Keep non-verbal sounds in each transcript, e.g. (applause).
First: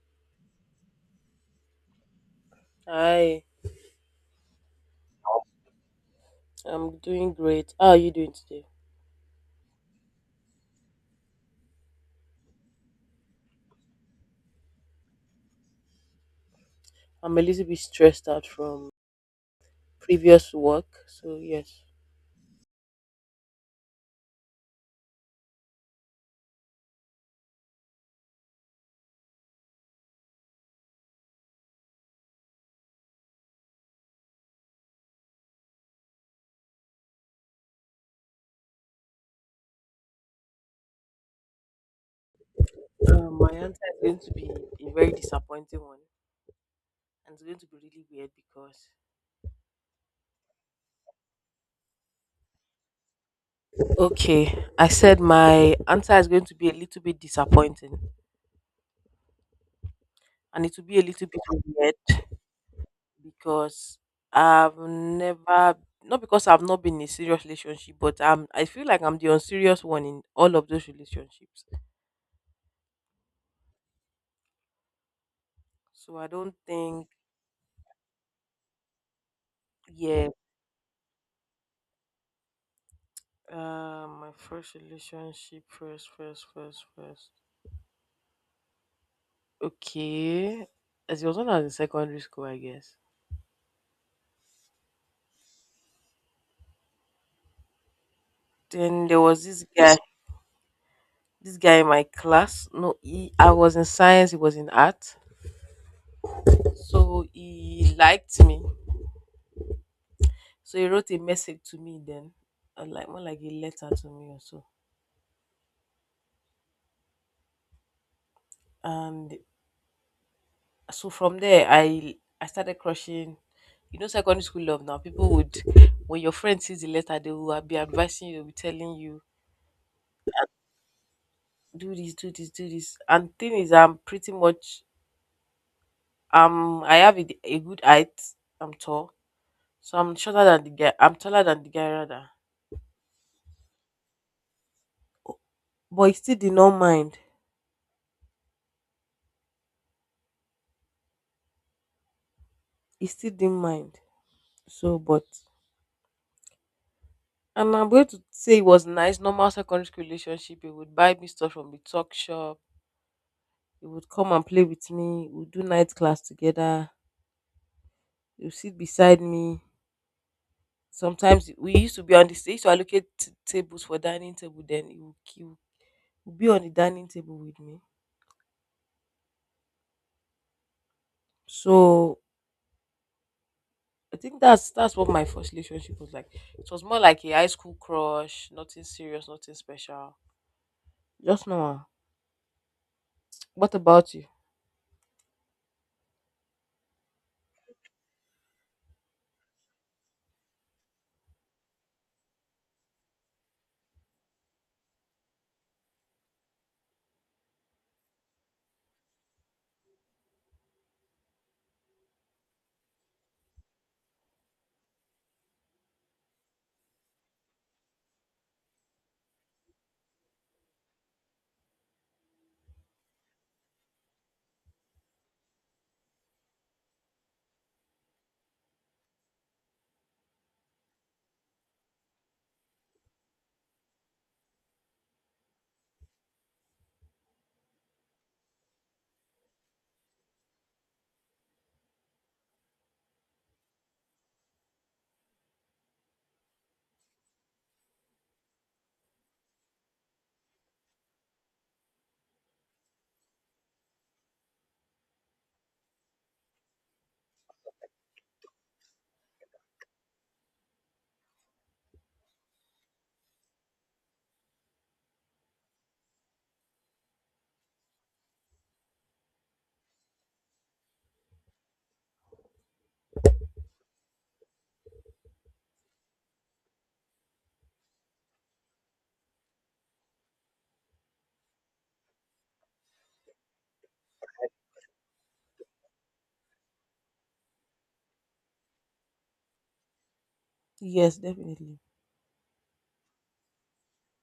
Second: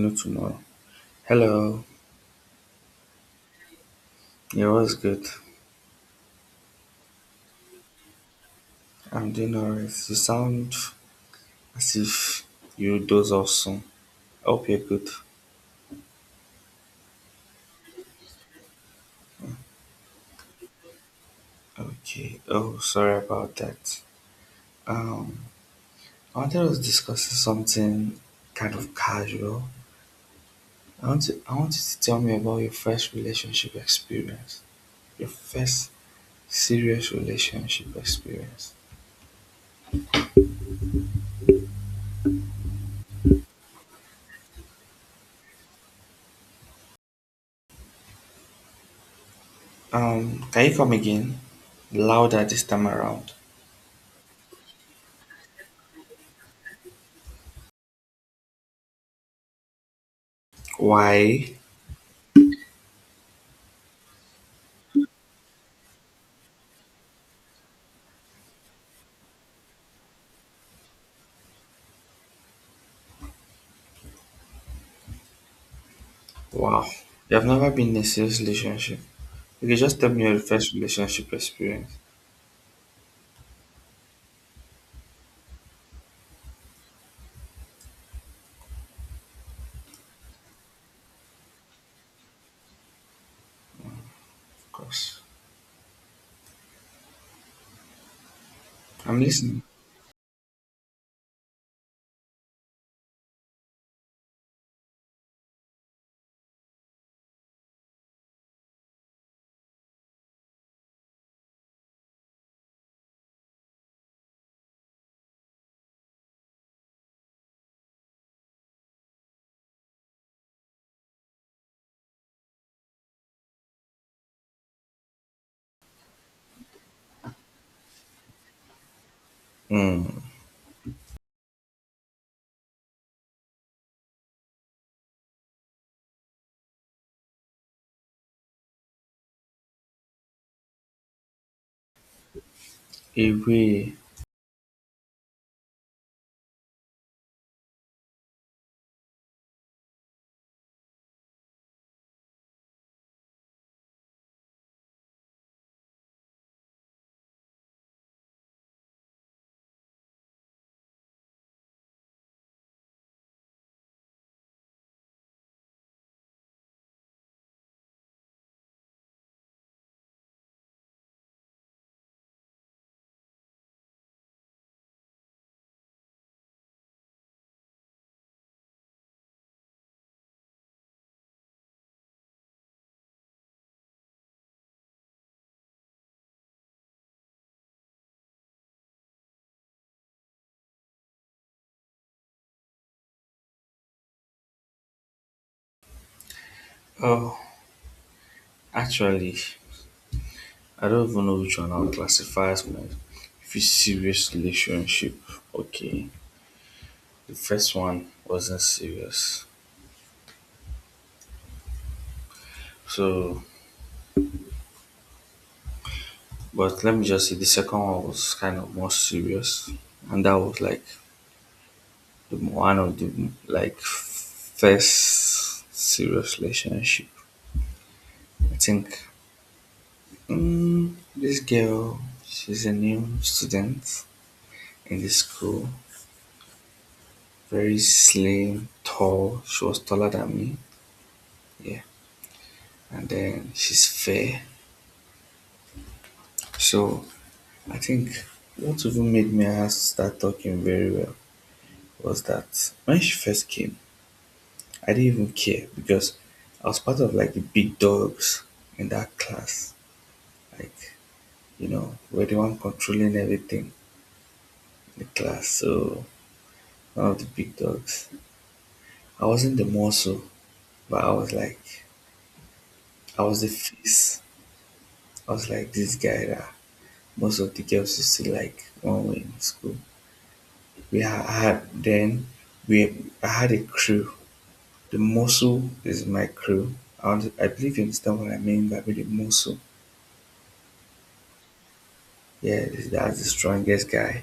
No tomorrow. Hello. Hi, Yeah, what's good? I'm doing great. How are you doing today? I'm doing alright. You sound as if you doze off soon. Hope you're good. I'm a little bit stressed out from previous work, so yes. Okay. Oh, sorry about that. Um, I wanted us discussing something kind of casual. I want you to tell me about your first relationship experience. Your first serious relationship experience. My answer is going to be a very disappointing one, and it's going to be really weird because. Can you come again? Louder this time around. Okay, I said my answer is going to be a little bit disappointing, and it will be a little bit Why? weird because I've never, not because I've not been in a serious relationship, but I feel like I'm the unserious one in all of those relationships. So I don't Wow. think, You have never been in a serious relationship. You can just tell me yeah. your first relationship experience. My first relationship, first. Okay, as it was when I was in secondary school, I guess. Of course. Then I'm there was listening. This guy in my class. No, he, I was in science, he was in art, so he liked me. So he wrote a message to me then, like more like a letter to me or so. And so from there, I started crushing. You know, secondary school love now. When your friend sees the letter, they will be advising you, will be telling you Hmm. do this, do this, do this. And thing is, I'm pretty much I have a good height. I'm tall, so I'm shorter than the guy. I'm taller than the guy rather. Away. But he still did not mind. He still didn't mind. So, but and I'm going to say it was nice, normal secondary school relationship. He would buy me stuff from the talk shop. He would come and play with me. We'd do night class together. He would sit beside me. Sometimes we used to be on the stage to allocate tables for dining table. Then he would would be on the dining table with me. So I think that's what my first relationship was like. It was more like a high school crush, nothing serious, nothing special. Just normal. What about you? Oh, actually, I don't even know which one I'll classify as my if it's serious relationship. Okay. The first one wasn't serious. So, but let me just say the second one was kind of more serious. And that was like the one of the like first serious relationship. I think, this girl, she's a new student in the school. Very slim, tall. She was taller than me. Yeah. And then she's fair. So I think what even made me and her start talking very well was that when she first came, I didn't even care because I was part of like the big dogs in that class. Like, you know, we're the one controlling everything in the class. So one of the big dogs. I wasn't the muscle, but I was the face. I was like this guy that most of the girls used to like when we were in school. I had then we I had a crew. The muscle is my crew. I believe you understand what I mean by the muscle. Yes, definitely. Yeah, that's the strongest guy.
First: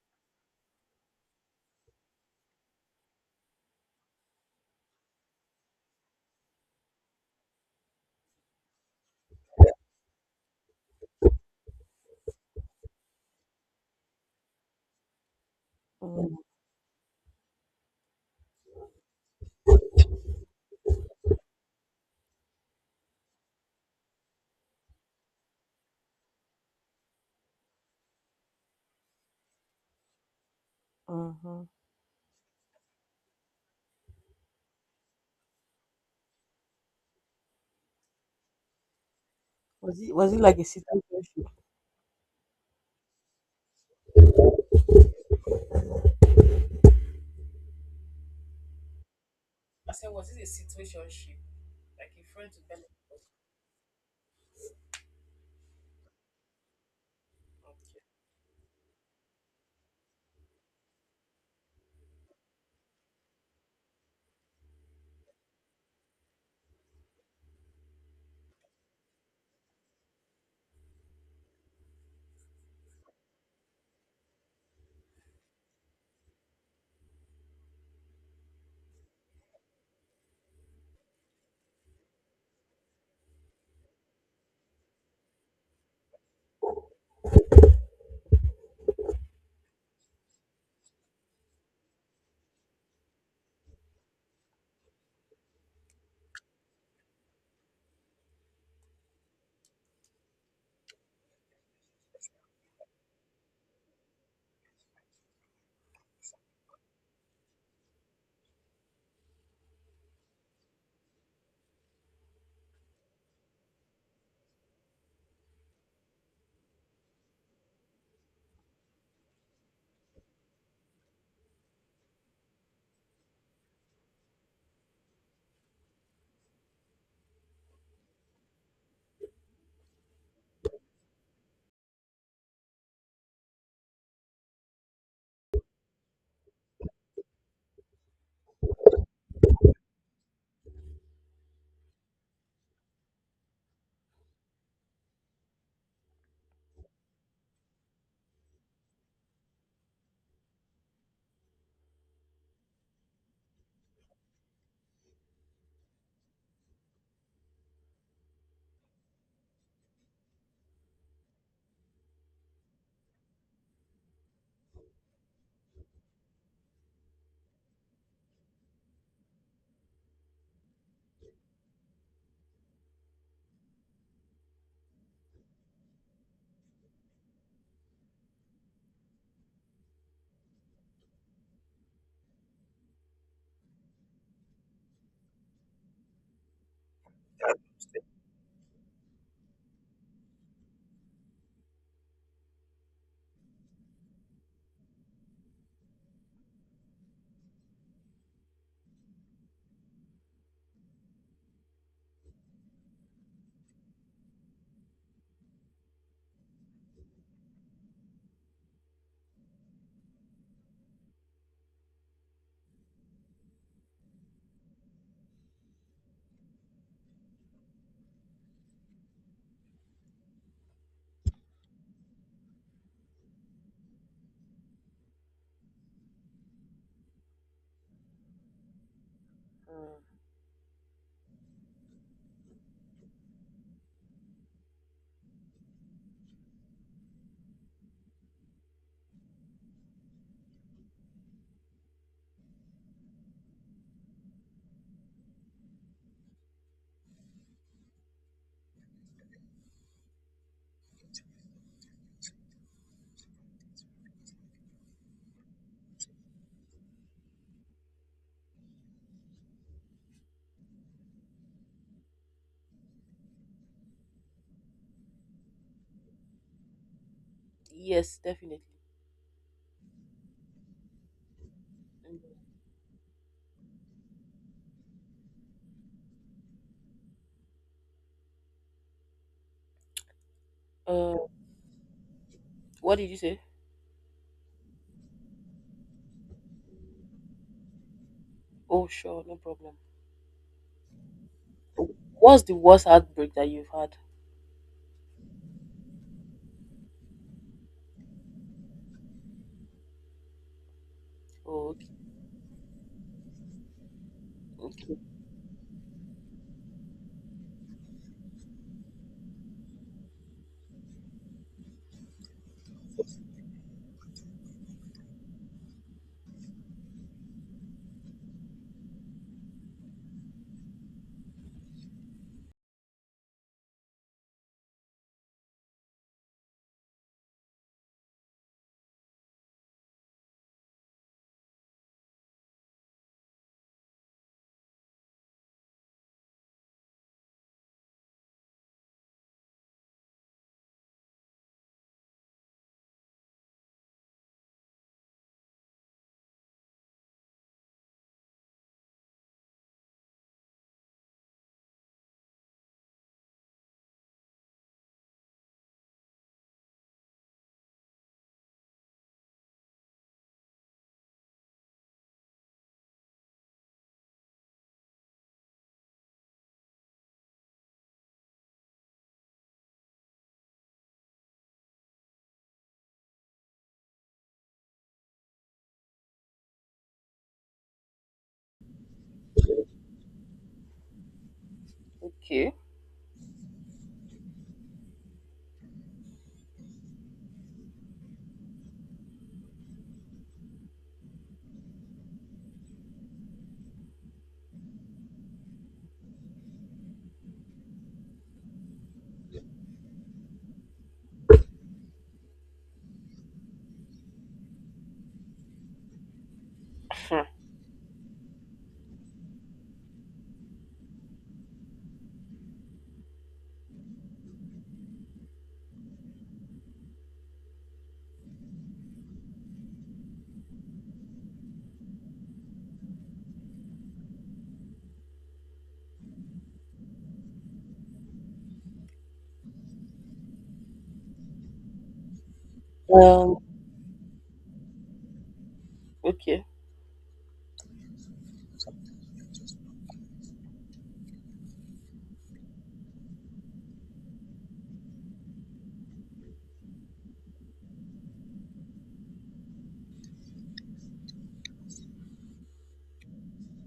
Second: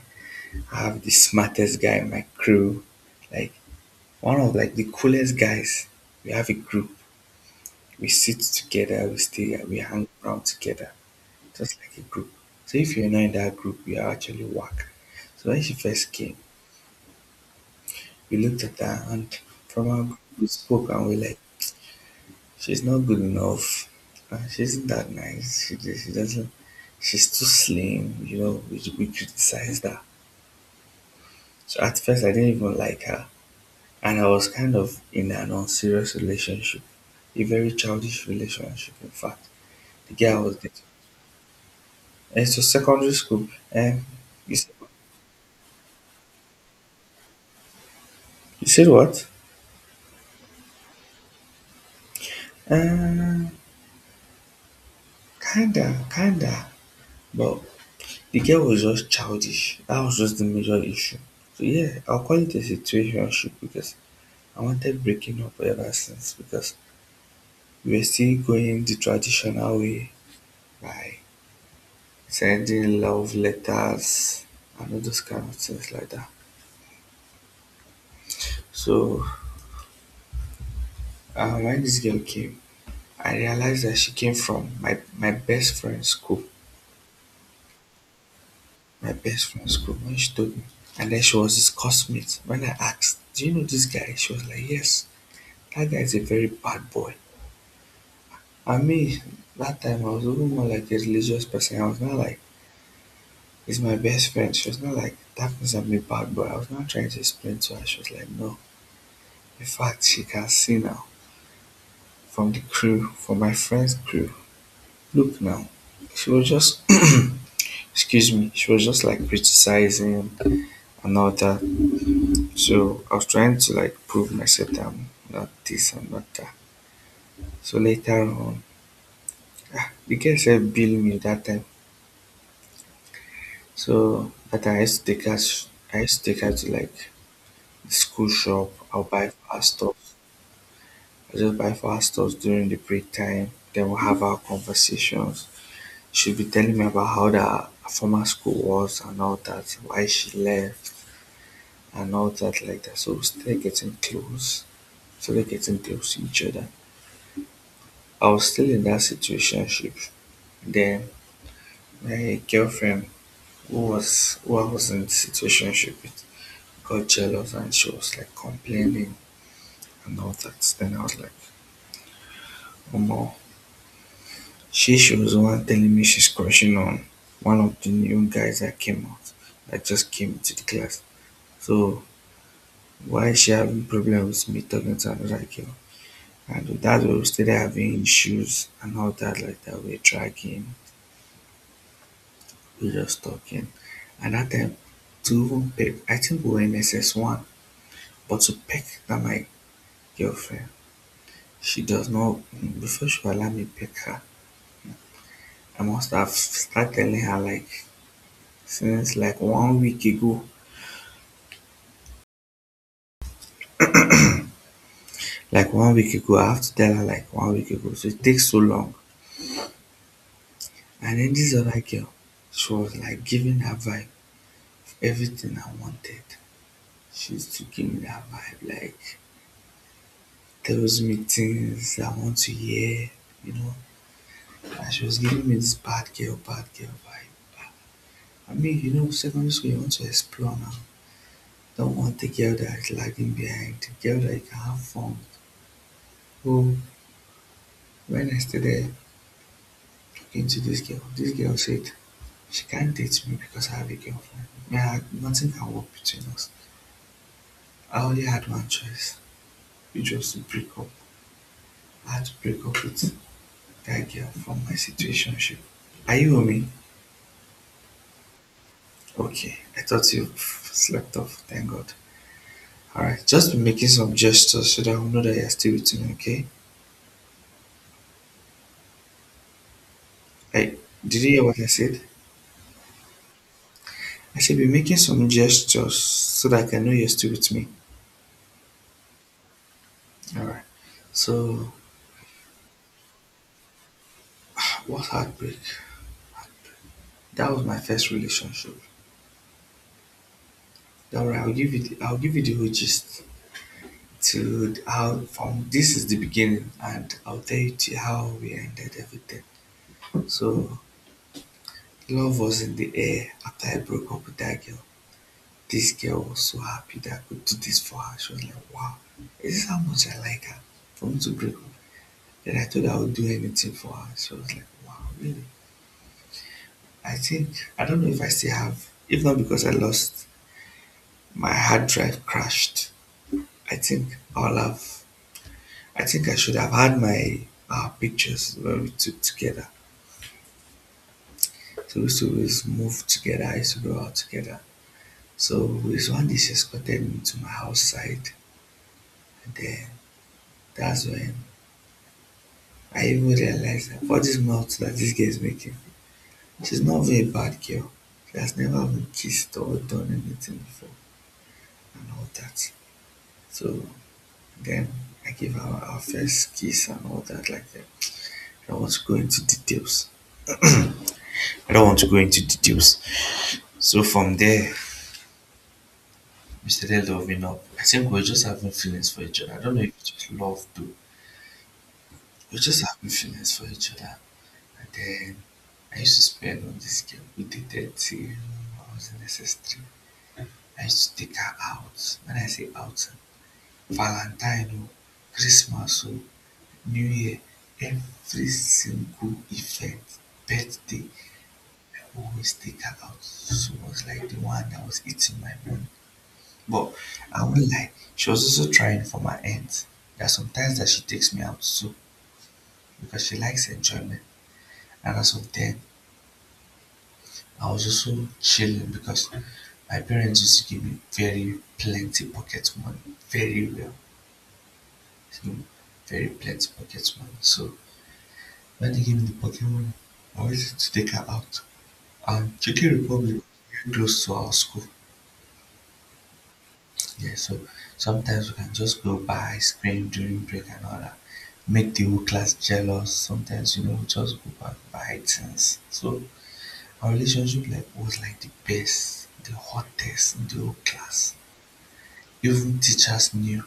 I have the smartest guy in my crew. Like one of like the coolest guys. We have a group. We sit together. We stay. We hang around together. Just like a group. So if you're not in that group, you are actually whack. So when she first came, Mm, we looked at her and from our group we spoke and we like, she's not good enough. She's not that nice. She doesn't. She's too slim. You know, we criticized her. mhm. So at first I didn't even like her, and I was kind of in an unserious relationship, a very childish relationship. In fact, Was the it was girl it I was like a dating. situation? And so secondary school. Um, you said, you said what? I said, was it a situationship? Like a friend to benefit? Uh, Kinda, kinda, but the girl was just childish. That was just the major issue. So yeah, I'll call it a situationship because I wanted breaking up ever since because we were still going the traditional way by sending love letters and all those kind of things like that. So when this girl came, I realized that she came from my best friend's school. My best friend's school when she told me. And then she was his classmate. When I asked, do you know this guy? She was like, yes, that guy is a very bad boy. And me, that time I was even more like a religious person. I was not like, he's my best friend. She was not like, that means I'm a bad boy. I was not trying to explain to her. She was like, no. In fact, she can see now from the crew, from my friend's crew. Look now. She was just, (clears throat) excuse me, she was just like criticizing and all that. So I was trying to like prove myself that I'm not this, I'm not that. So later on, the girl said bill me that time. So that I used to take her to like the school shop. I'll buy for her stuff. I just buy for her stuff during the break time. Then we'll have our conversations. She'll be telling me about how the former school was and all that, why she left and all that like that. So we started getting close to each other. I was still in that situation. Then my girlfriend who I was in situationship with got jealous and she was like complaining and all that. Then I was like, Omo, she was the one telling me she's crushing on one of the new guys that came out that just came into the class. So why is she having problems with me talking to another girl? And with that way we were still having issues and all that like that. We're dragging, we're just talking. And at that time two people I think we were in S S one. But to peck at my girlfriend, she does not before she will allow me peck her, I must have started telling her like since like one week ago. Like one week ago, I have to tell her like one week ago. So it takes so long. And then this other girl, she was like giving her vibe everything I wanted. She used to give me that vibe, like Mm, tells me things I want to hear, you know. And she was giving me this bad girl vibe. I mean, you know, secondary school you want to explore now. Don't want the geldite lagging behind. The Geldite half-formed. Oh, when I stood there talking to this girl said, she can't date me because I have a girlfriend. Yeah, nothing can work between us. I only had one choice, which was to break up. I had to break up with that girl from my situationship. Are you with me? yes, definitely. Okay, I thought you slept off, thank God. Mm. Alright, just be making some gestures so that I will know that you're still with me, okay? Hey, Uh, did you hear what I said? what did you say? I should be making some gestures so that I can know you're still with me. Oh, sure, no problem. Alright. So What's the worst heartbreak that you've had? what heartbreak? That was my first relationship. Don't worry, Oh, okay, I'll give you the whole gist to okay, how from this is the beginning and I'll tell you to how we ended everything. So love was in the air after I broke up with that girl. This girl was so happy that I could do this for her. She was like, wow, is this how much I like her? For me to break up. Then I thought I would do anything for her. She was like, wow, really? I think I don't know if I still have. If not because I lost my hard drive crashed, I think I'll have. I think I should have had my pictures when we took together. So we used to always move together. I used to go out together. So this one day she escorted me to my house side, and then that's when I even realized that for this mouth that this girl is making, she's not even a bad girl. She has never been kissed or done anything before and all that. So then I gave her our first kiss and all that like that. I don't want to go into details. I don't want to go into details. So from there, we started loving up. I think we are just having feelings for each other. I don't know if it was love though. okay. We are just having feelings for each other. And then I used to spend on this girl. We dated till I was in SS3. I used to take her out. When I say out, Valentine, oh, Christmas, oh, New Year, every single event, birthday, I always take her out. She was like the one that was eating my money. But Hmm. I won't lie, she was also trying for my aunt. There are sometimes that she takes me out too because she likes enjoyment. And as of then, I was also chilling because my parents used to give me very plenty pocket money, very well, you know, very plenty pocket money. So when they give me the pocket money, I always used to take her out. Czech Um, Republic very close to our school. okay. Yeah, so sometimes we can just go buy ice cream during break and all that. Make the whole class jealous. Sometimes, you know, we just go back buy things. So our relationship like was like the best, the hottest in the whole class. Even teachers knew,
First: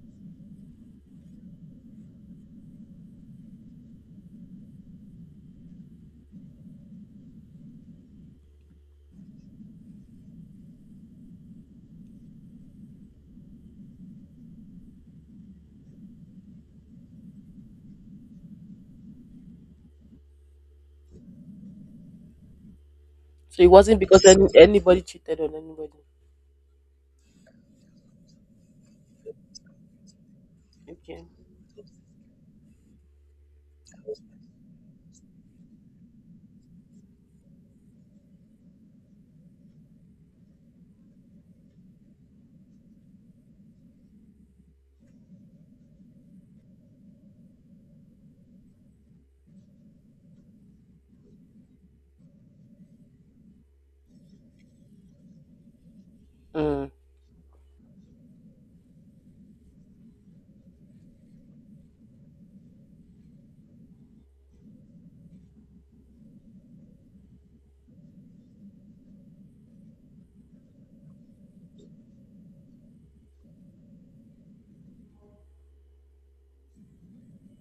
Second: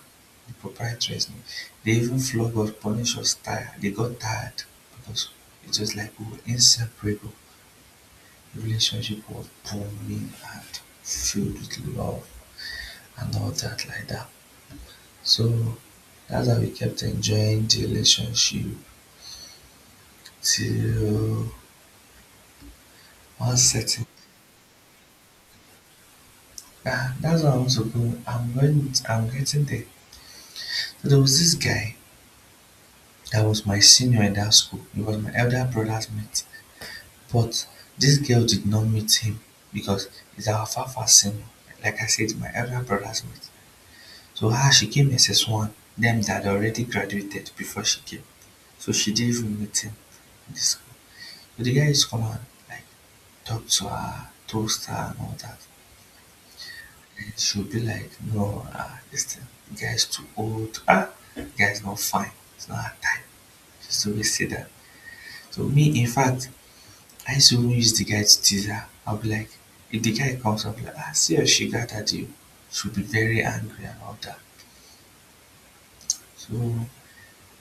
the proprietors knew. They even flogged us, punished us tired. They got tired because it was like we were inseparable. The relationship was booming and filled with love. And all that like that. So that's how we kept enjoying the relationship till one So it wasn't certain because anybody cheated on anybody. That's what I want to I'm getting there. So there Okay. was this guy that was my senior in that school. He was my elder brother's mate. But this girl did not meet him because he's our far far senior. Like I said, my elder brother's mate. So she came SS1, them that already graduated before she came. So she didn't even meet him in the school. The guy is common, like Topsoa, Toaster and all that. Mm. And she'll be like, "No, ah, this thing, the guy is too old. The guy is not fine. It's not her time." She's always say that. So me, in fact, I used to even use the guy to tease her. I'll be like, if the guy comes up like, ah, see how she got at you, she'll be very angry and all that. So,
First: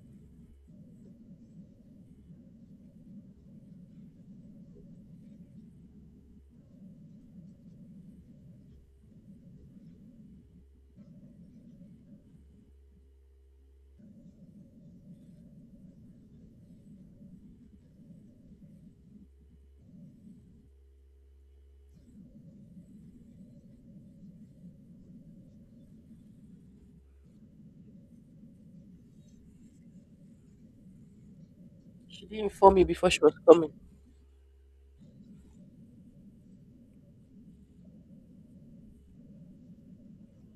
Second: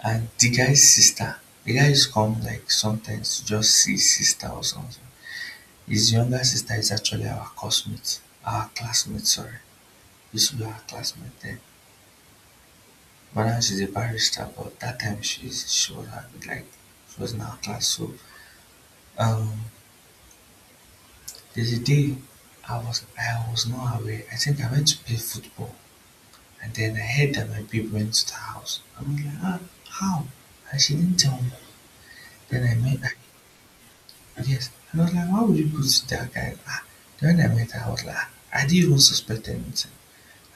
and the guy's sister, the guy used to come like sometimes to just see sister or something. His younger sister is actually our classmate. Our classmate, sorry, used to be our classmate then. But now she's a barrister, but that time she was like she was in our class. So um there's a day I was not aware. I think I went to play football and then I heard that my babe went to the house. I'm like, ah, how? And she didn't tell me. She didn't Then I inform me met before her. she was coming. Yes. And I was like, why would you go to that guy? Ah, then when I met her, I was like, ah, I didn't even suspect anything.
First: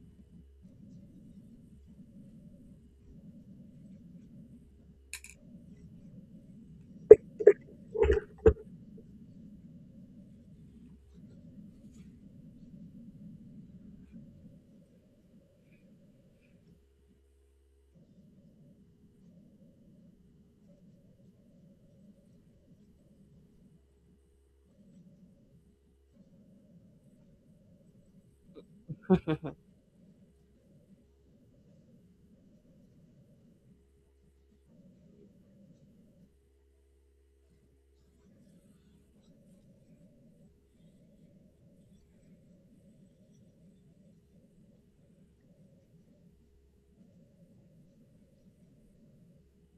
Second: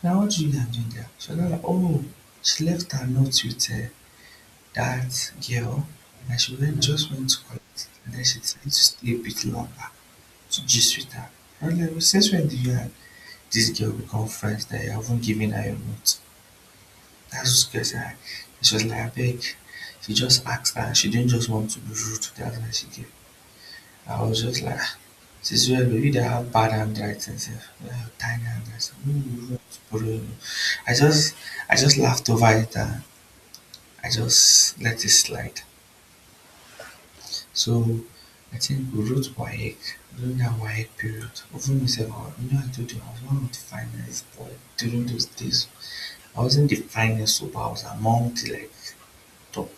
Now what Julia do there? She was like, oh, she left her note with that girl and she just went to collect and then she decided to stay a bit longer to gist with her. I was like, since when did you and this girl become friends that you haven't given her your note? That's what she said. She was like, I beg. She just asked her and she didn't just want to be rude to the other, she gave. I was just like, "Ah, this is where we they have bad handwriting, sef. They have tiny handwriting. Me, you I just, I just laughed over it and I just let it slide." So I think we wrote WAEC during that WAEC period. Even myself, I- you know, I told you I was one of the finest boy during those days. I wasn't the finest, so but I was among the like top.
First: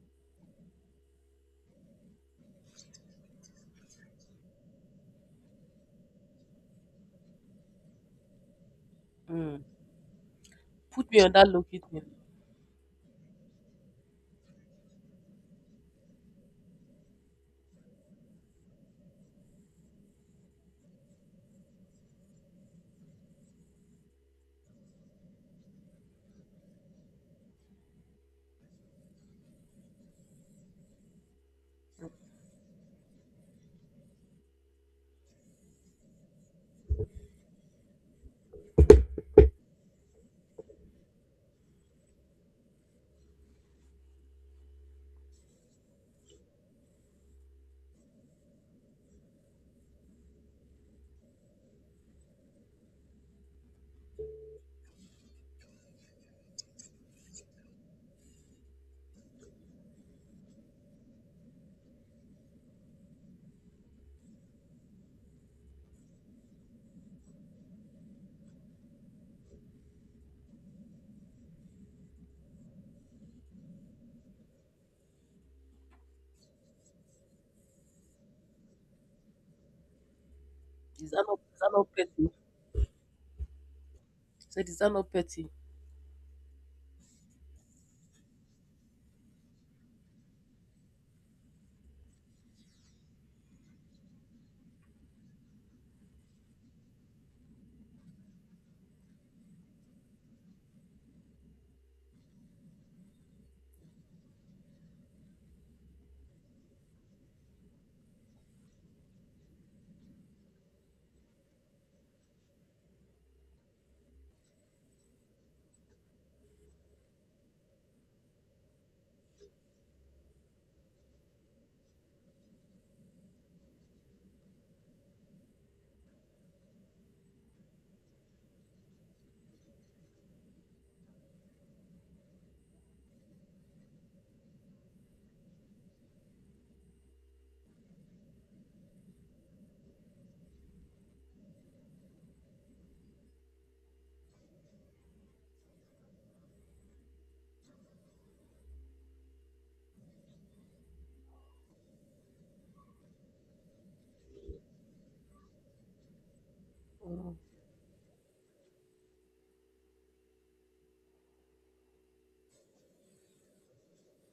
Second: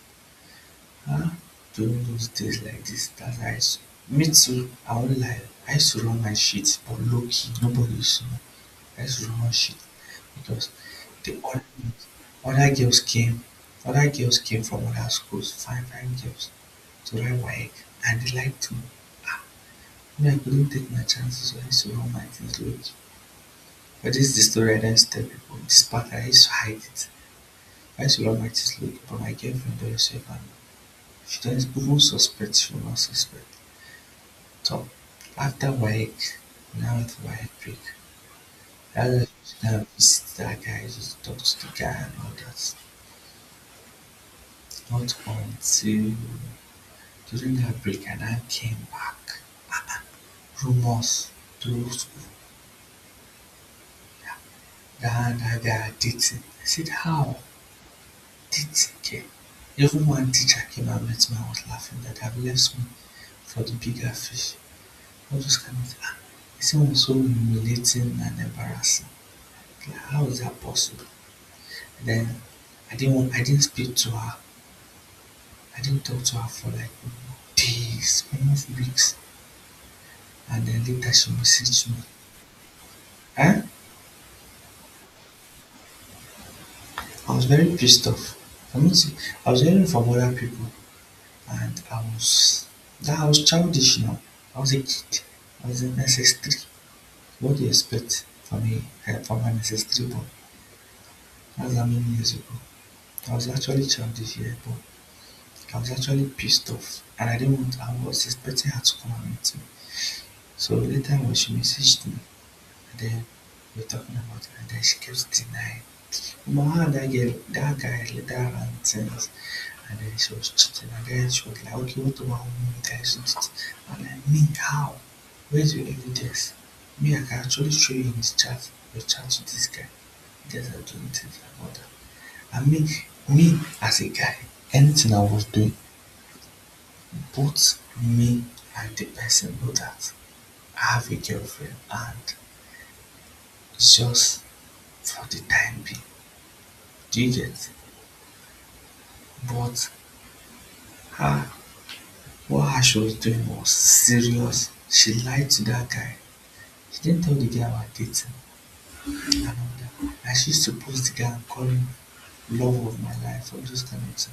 Huh? During those days like this that I s- me too, I won't lie, I used to run my shit, but low key, nobody used to know. I used to run my Mm. shit because Put me on the that other, low kidney. other girls came, other girls came from other schools, fine, fine girls, to run WAEC, and they liked to. Ah, me, I couldn't take my chances, so I used to run my things low key. But this is the story I didn't tell people. This part I used to hide it. I used to run my things low key, but my girlfriend don't herself and she doesn't even suspect, she will not suspect. So Afterwards, Northwick later returned to visit that guy, just archives of guy and all that. Not until during that break and I came back. Rumors through that that guy dating. I said, how? Dating? Okay. Even one teacher came and met me and was laughing that I've left me for the bigger fish. All those kind of things. Ah, it seemed so humiliating and embarrassing. Like, how is that possible? Then I didn't speak to her. I didn't talk to her for like days, almost weeks. And then Is later that she not, is that not messaged me. petty? I Eh? said, is that not petty? I was very pissed off. I mean, see, I was hearing from other people, and I was that I was childish now. I was a kid. I was in SS3. What do you expect from me? Eh, from an SS3 boy? That's how many years ago. I was actually childish here, but I was actually pissed off, and I didn't want. I was expecting her to come and meet me. So later on, she messaged me and then we're talking about it and then she keeps denying. But how that girl that guy later her run things and then she was cheating and then she was like, okay, what about me that she did? I'm like, me, how? Where's your evidence? Me, I can actually show you in his chat your chat to this guy. You guys are doing things like all that. I mean, me as a guy, anything I was doing, both me and the person know that I have a girlfriend and just for the time being, do you get? But her, what her she was doing was serious. She lied to that guy. She didn't tell the guy about dating and all that. And she used to post the guy and call him love of my life, all those kind of things.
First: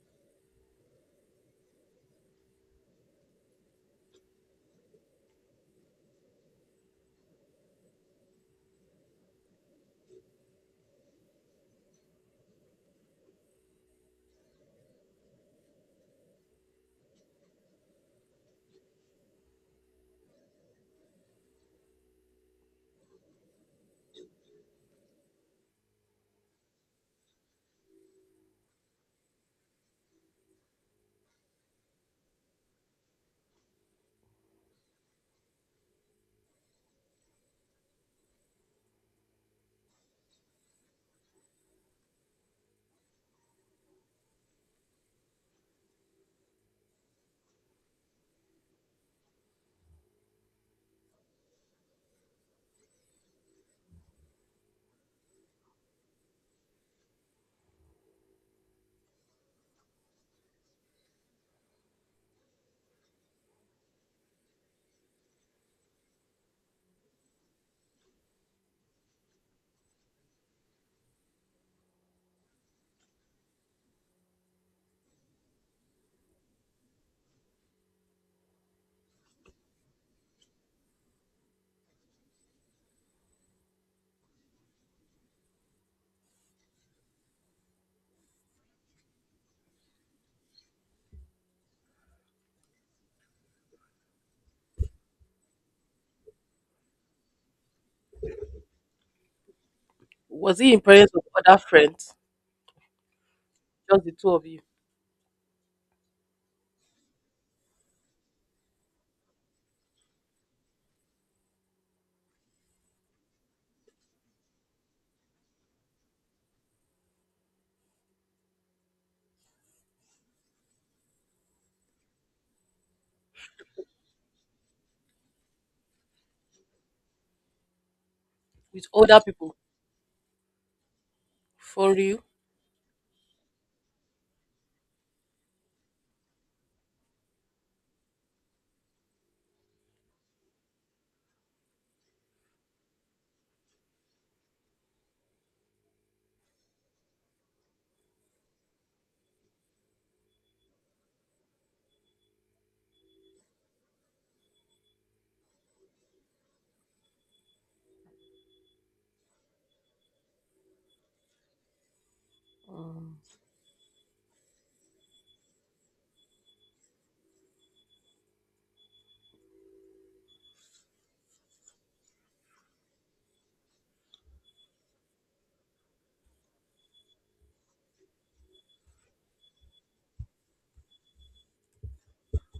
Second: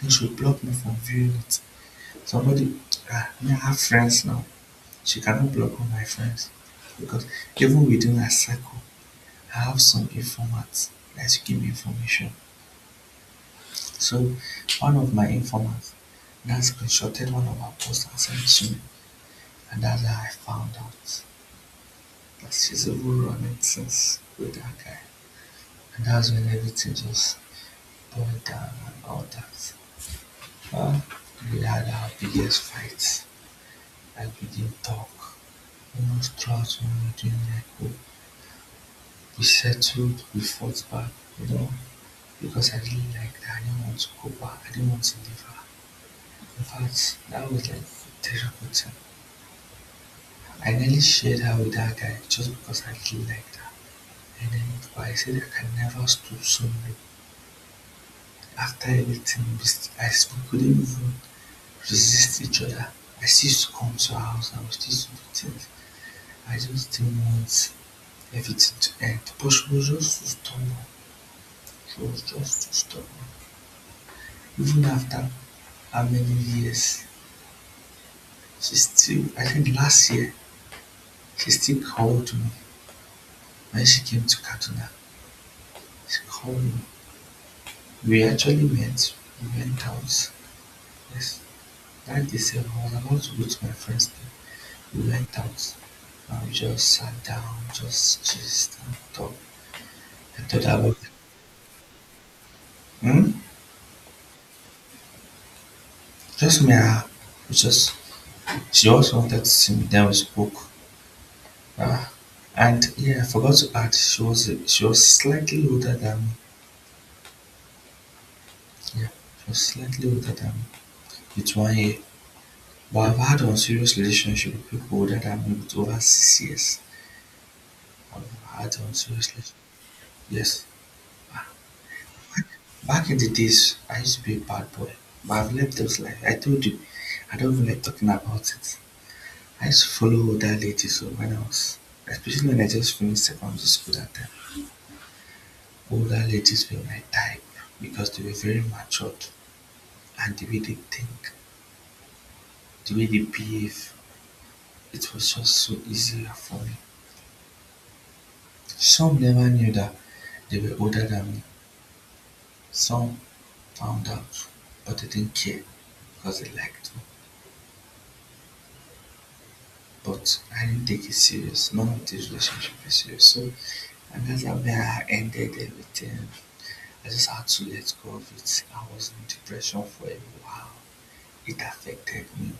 Then she would block me from viewing it. Somebody, ah, me, I have friends now. She cannot block all my friends because even within her circle, I have some informats that she give me information. So one of my informants that screenshotted one of our posts and sent it to me, and that's how I found out that she's even running things with that guy. And that's when everything just boiled down and all that. Uh, we had our biggest fights. Like we didn't talk almost throughout when we were doing that. Like we, settled, we fought back, you know, because I didn't like that. I didn't want to go back. I didn't want to leave her. In fact, that was like therapeutic. Finally shared her with her guy just because I really liked her, and then but I said I can never stoop so low. After everything we, s- I, s- we couldn't even resist each other. I used to come to her house and we used to do things. I just didn't want everything to end. But she was just too stubborn. She was just too stubborn. Even after how many years, she still, I think last year, she still called me when she came to Katuna. She called me. We actually went we went out, yes. That December I was about to with my friends then. We went out and we just sat down, just and talked and Was thought he in about it. presence of other friends? Hmm? Just the two of you. Just me and her. We just she also wanted to see me, then we spoke. Uh, and yeah, I forgot to add she was slightly older than me. Yeah, she was slightly older than me. It's 1 year. But I've had unserious relationship with people older than me with over 6 years. I've had With unserious older relationship. people. Yes. For real? Back in the days, I used to be a bad boy, but I've left those life. I told you, I don't even like talking about it. I used to follow older ladies so when I was, especially when I just finished secondary school that time. Older ladies were my type because they were very matured and the way they think, the way they behave, it was just so easier for me. Some never knew that they were older than me. Mm. Some found out, but they didn't care because they liked me. But I didn't take it serious. None of this relationship is serious. So and that's how I ended everything. I just had to let go of it. I was in depression for a while. It affected me.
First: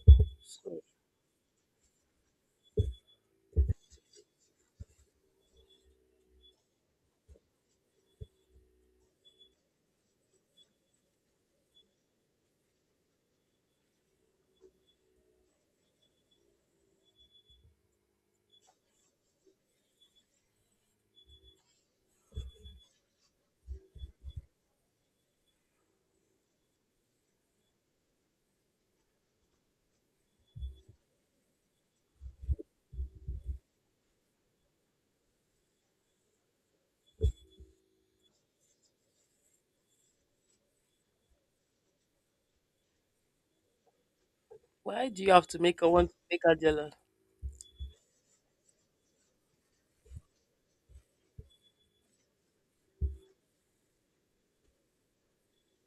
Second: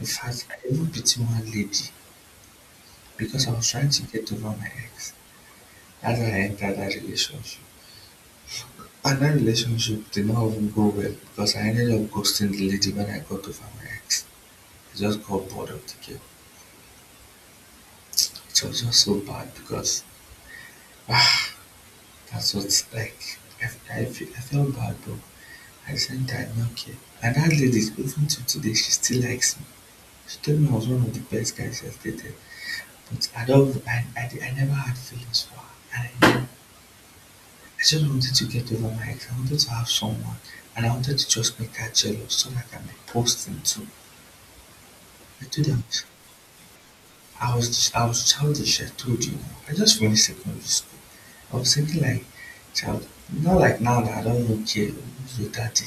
In fact, I So even pity one lady because I was trying to get over my ex. That's how I entered that relationship. And that relationship did not even go well because I ended up ghosting the lady when I got over my ex. I just got bored of the game. It was just so bad because (sighs) that's what, like, I felt bad, but I said that I did not care. And that lady, even to today, she still likes me. She told me I was one of the best guys she has dated. But I don't, I never had feelings for her. And I just wanted to get over my ex. I wanted to have someone. And I wanted to just make her jealous so that I can be posting too. why do you I have to told make them her want to make her jealous? I was childish, I told you. I just finished secondary school. I was thinking like, child, not like now that I don't even care who's your daddy.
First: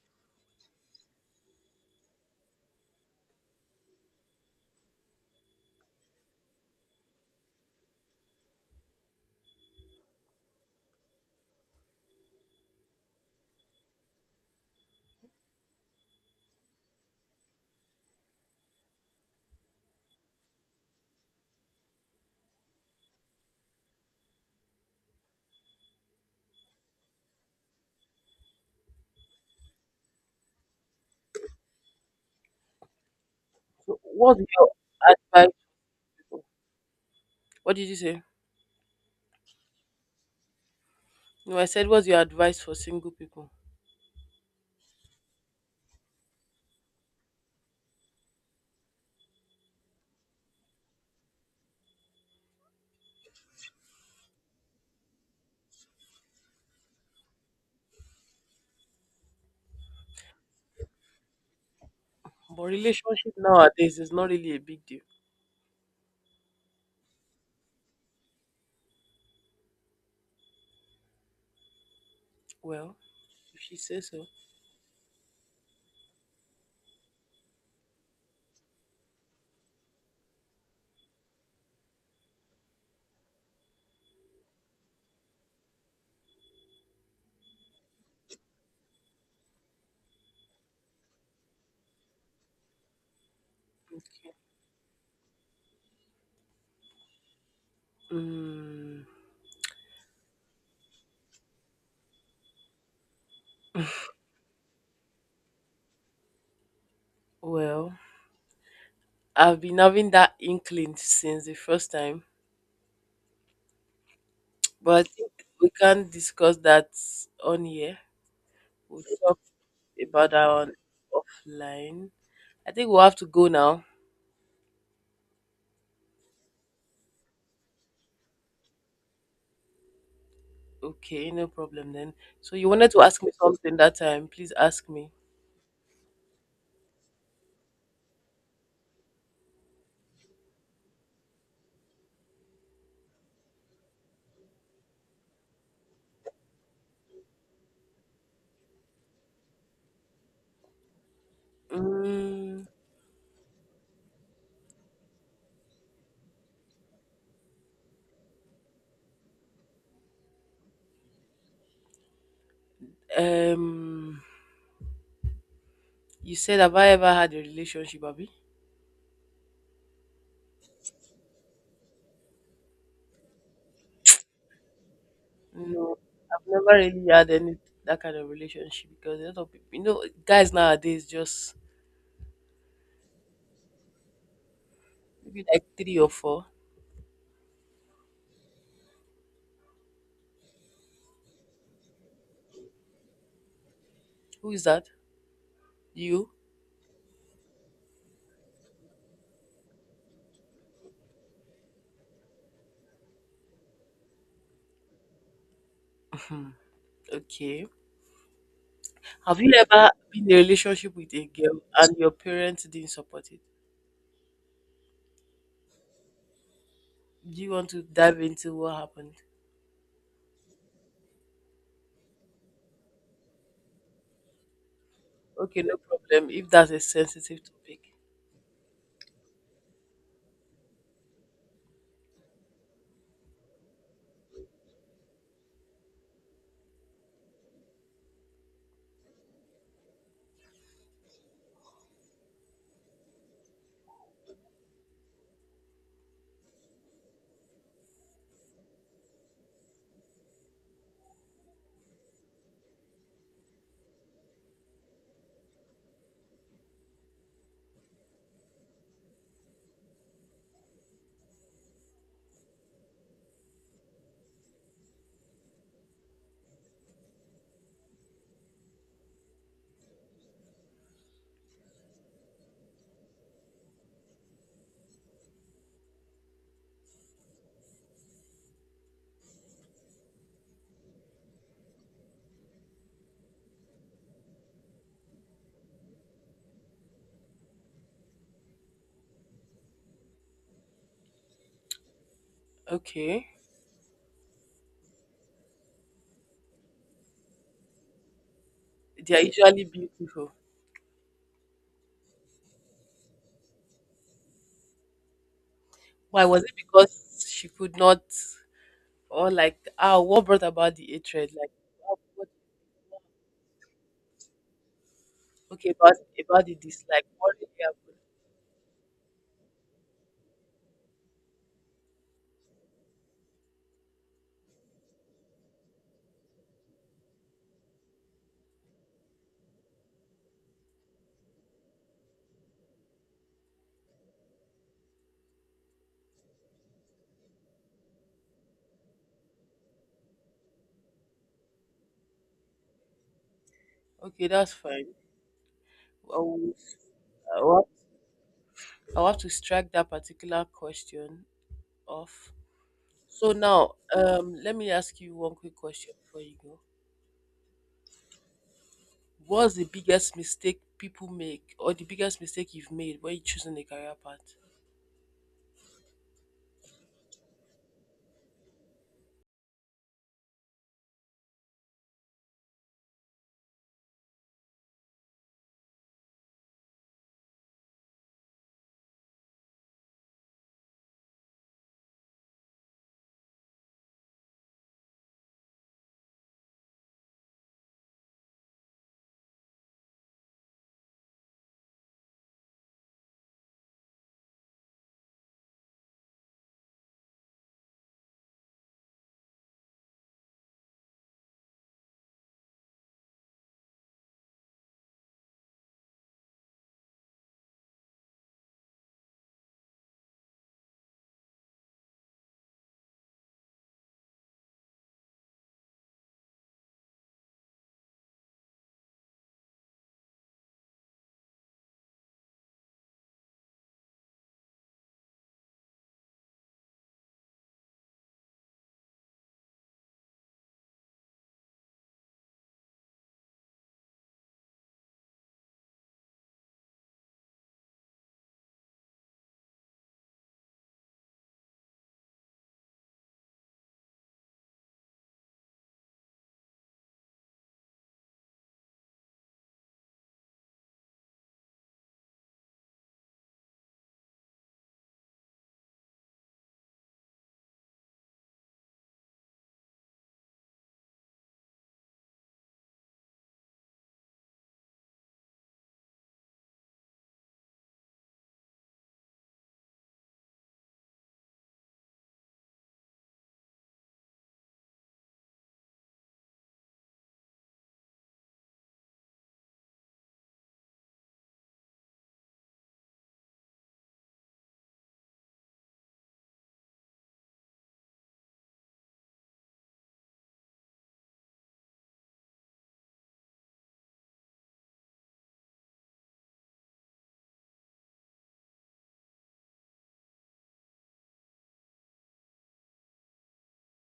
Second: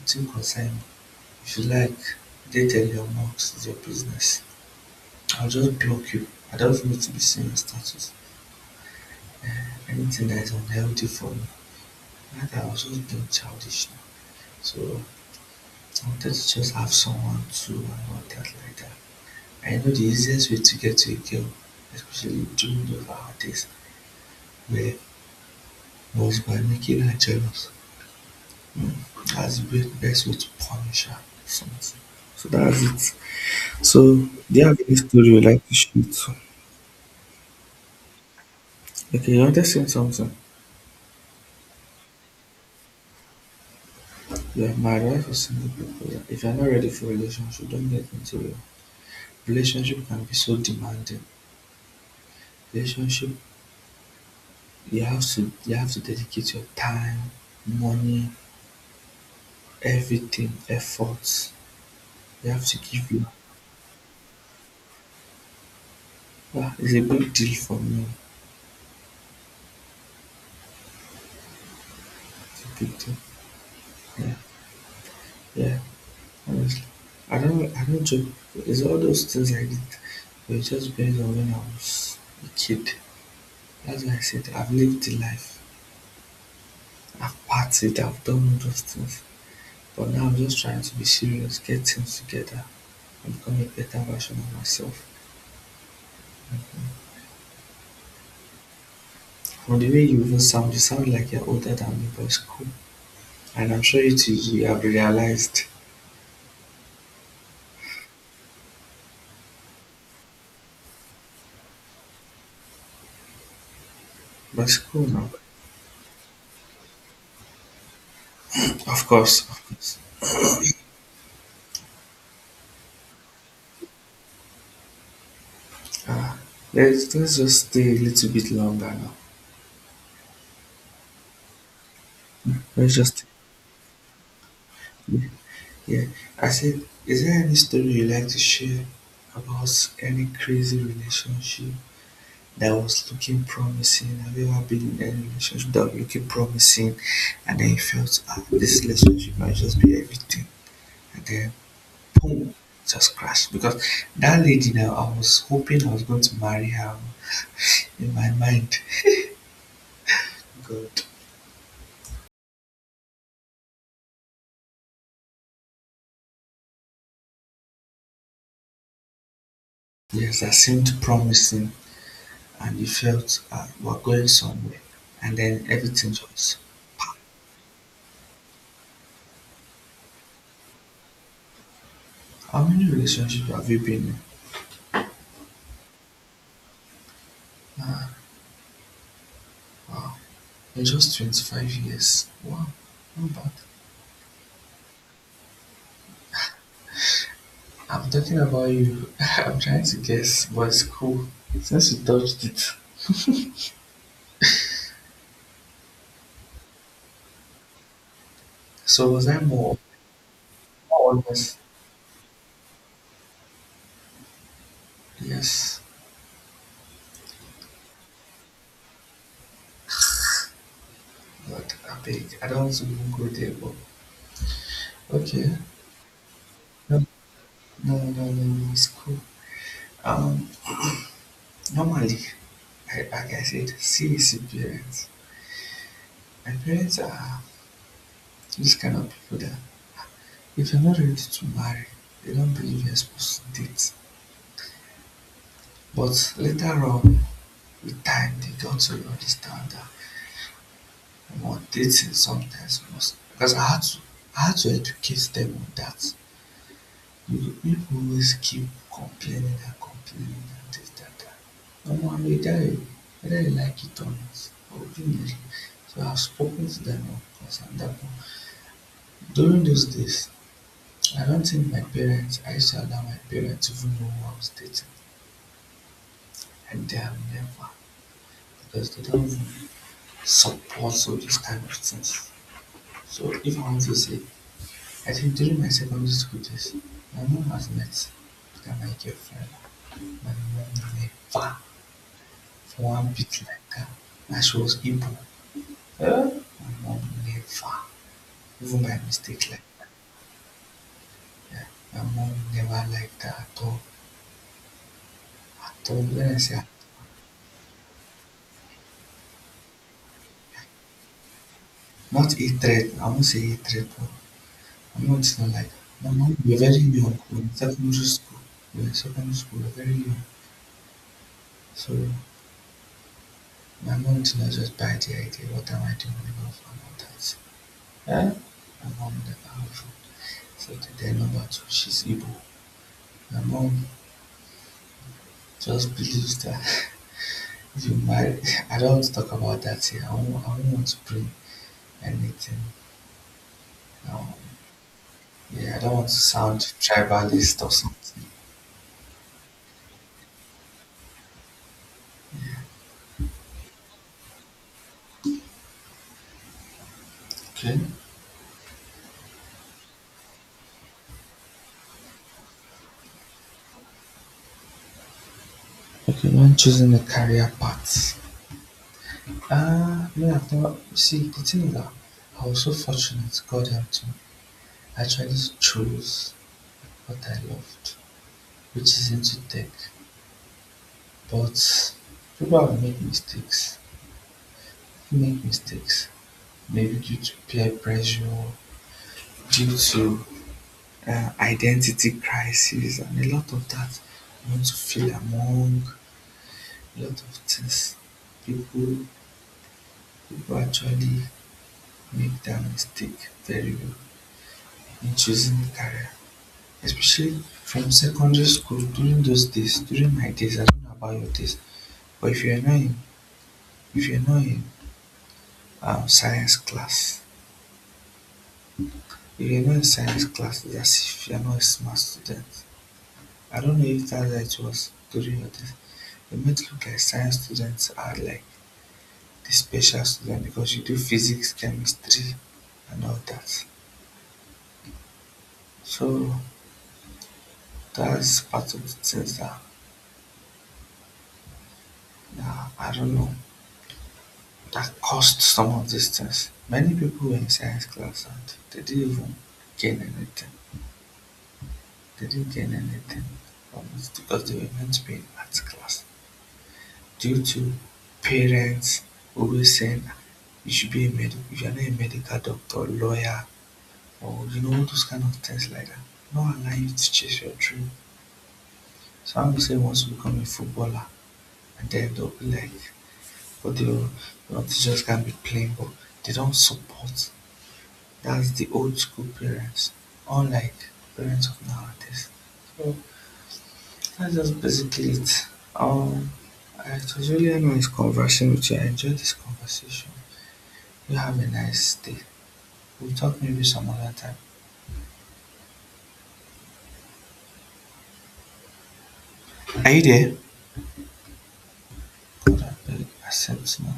Nothing concern me. If you like they tell your marks it's your business. I'll just block you. I don't need to be seeing your status. Anything that is unhealthy for me. Like I was just being childish now. So I wanted to just have someone to and all that like that. I know the easiest way to get to a girl, especially during those holidays, where was by making her jealous. Mm, that's the best way to punish her. Something. So that's it. So So, what's do you your have any story you advice? like to shoot? What did you say? Okay, you understand something? No, I said, what's your advice for single people? Yeah, my advice for single people, yeah, if you're not ready for a relationship, don't get into it. Relationship can be so demanding. Relationship, you have to dedicate your time, money, everything, efforts. You But have to give you relationship nowadays is not really a big deal. yeah, it's a big deal for me. It's a Well, big deal. if she says so. Yeah. Yeah. Honestly. I don't joke. It's all those things like that. But it's just based on when I was a kid. That's why I said I've lived the life. I've partied, I've done all those things. But now I'm just trying to be serious, get things together, and become a better version of myself. Mm, From the way you even sound, you sound like you're older than me, but it's cool. And I'm sure you too, you have realized. well, I've been having that inkling since the first time, But it's but cool I now. think we can not discuss that on here. We'll Of talk course, of course. about that on offline. I think we'll have to go now. Ah, let's just stay a little bit longer now. Okay, no problem then. So you wanted Let's to ask just me something that time? Please ask me. yeah. I said, is there any story you like to share about any crazy relationship that was looking promising. Have you ever been in any relationship that was looking promising and then you felt ah, this relationship might just be everything and then boom, Mm, just crashed because that lady now, I was hoping I was going to marry her in my mind. God, um, you said have I ever had a relationship, Abby? yes, that seemed promising and you felt ah, we're going somewhere and then No, everything I've just never really had any that kind of relationship because a lot of people, you know, guys nowadays just how many relationships have you been in? maybe like three or four. In just 25 years. Wow, not bad. Who is that? You? I'm talking about you. (laughs) I'm trying to guess, but it's cool. Since you touched it. Okay. So was I Have you more ever been in a relationship more with a honest? girl and your parents didn't support it? Yes. Do you want to dive into what happened? But I beg. I don't want to even go there, but okay. Okay, no problem. If that's a No, sensitive topic. no, no, no, no, it's cool. Um Normally, I like I said, CEC parents. My parents are those kind of people that if you're not ready to marry, they don't believe you're supposed to date. But later on, with time they got to understand that on dating sometimes must because I had to educate them on that. You people always keep complaining and complaining and this that that. No, and whether you like it or not, obviously. So I've spoken to them of course and that one. During those days, I don't think my parents I used to allow my parents to even know who I was dating. And they have never because they don't even support all these kind of things. So if I want to say I think during my secondary school days, my mom was has met that my girlfriend. My mom never for one Okay. bit like that. And she was Igbo. My mom never, even by They are mistake, like usually beautiful. my mom never liked that at all. At all. Why? When I Was it say because she could not or like ah what brought about the hatred? Like what? not a threat, I won't say a threat, but I'm it's not like Okay, that. My mom about the we very young. We dislike. What were in really happened? secondary school. We were in secondary school, we were very young. So my mom did not just buy the idea, what am I doing with my mom and all that. My mom among the powerful, so today number two, she's Igbo. My mom just believes that (laughs) if you marry, (laughs) I don't want to talk about that here. I don't want to bring anything. Um, Okay, that's fine. yeah, I don't want to I will, sound I tribalist will or something. I'll have to strike that particular question off. So now, let me ask you one quick question before you go. Okay. What's the biggest mistake people make, or the biggest mistake you've made when you're choosing a career path? Okay, when choosing a career path. Ah, no, I've never. See, the thing is that I was so fortunate, God helped me. I actually chose what I loved, which is into tech. But people have made mistakes, make mistakes, maybe due to peer pressure, due to identity crisis, and a lot of that. You want to feel among a lot of things. People, people actually make that mistake very well in choosing career, especially from secondary school during those days, during my days. I don't know about your days, but if you're not in, if you're not in science class, he remained science classes as if you're not a smart student. I don't know if that's how it was during your test. They made it look like science students are like the special student because you do physics, chemistry, and all that. So that's part of the things that, that I don't know that caused some of these things. Many people were in science class and they didn't even gain anything. They didn't gain anything from it because they were meant to be in arts class. Due to parents always saying you should be a medic, if you're not a medical doctor, lawyer, or you know those kind of things like that. Not allow you to chase your dream. Some say wants to become a footballer and then they'll be like but they will not just can't be playing but they don't support. That's the old school parents, unlike parents of nowadays. So that's just basically it. Um, I it was really a nice conversation with you. I enjoyed this conversation. You have a nice day. We'll talk maybe some other time. Are you there? Cora Berg accepts now.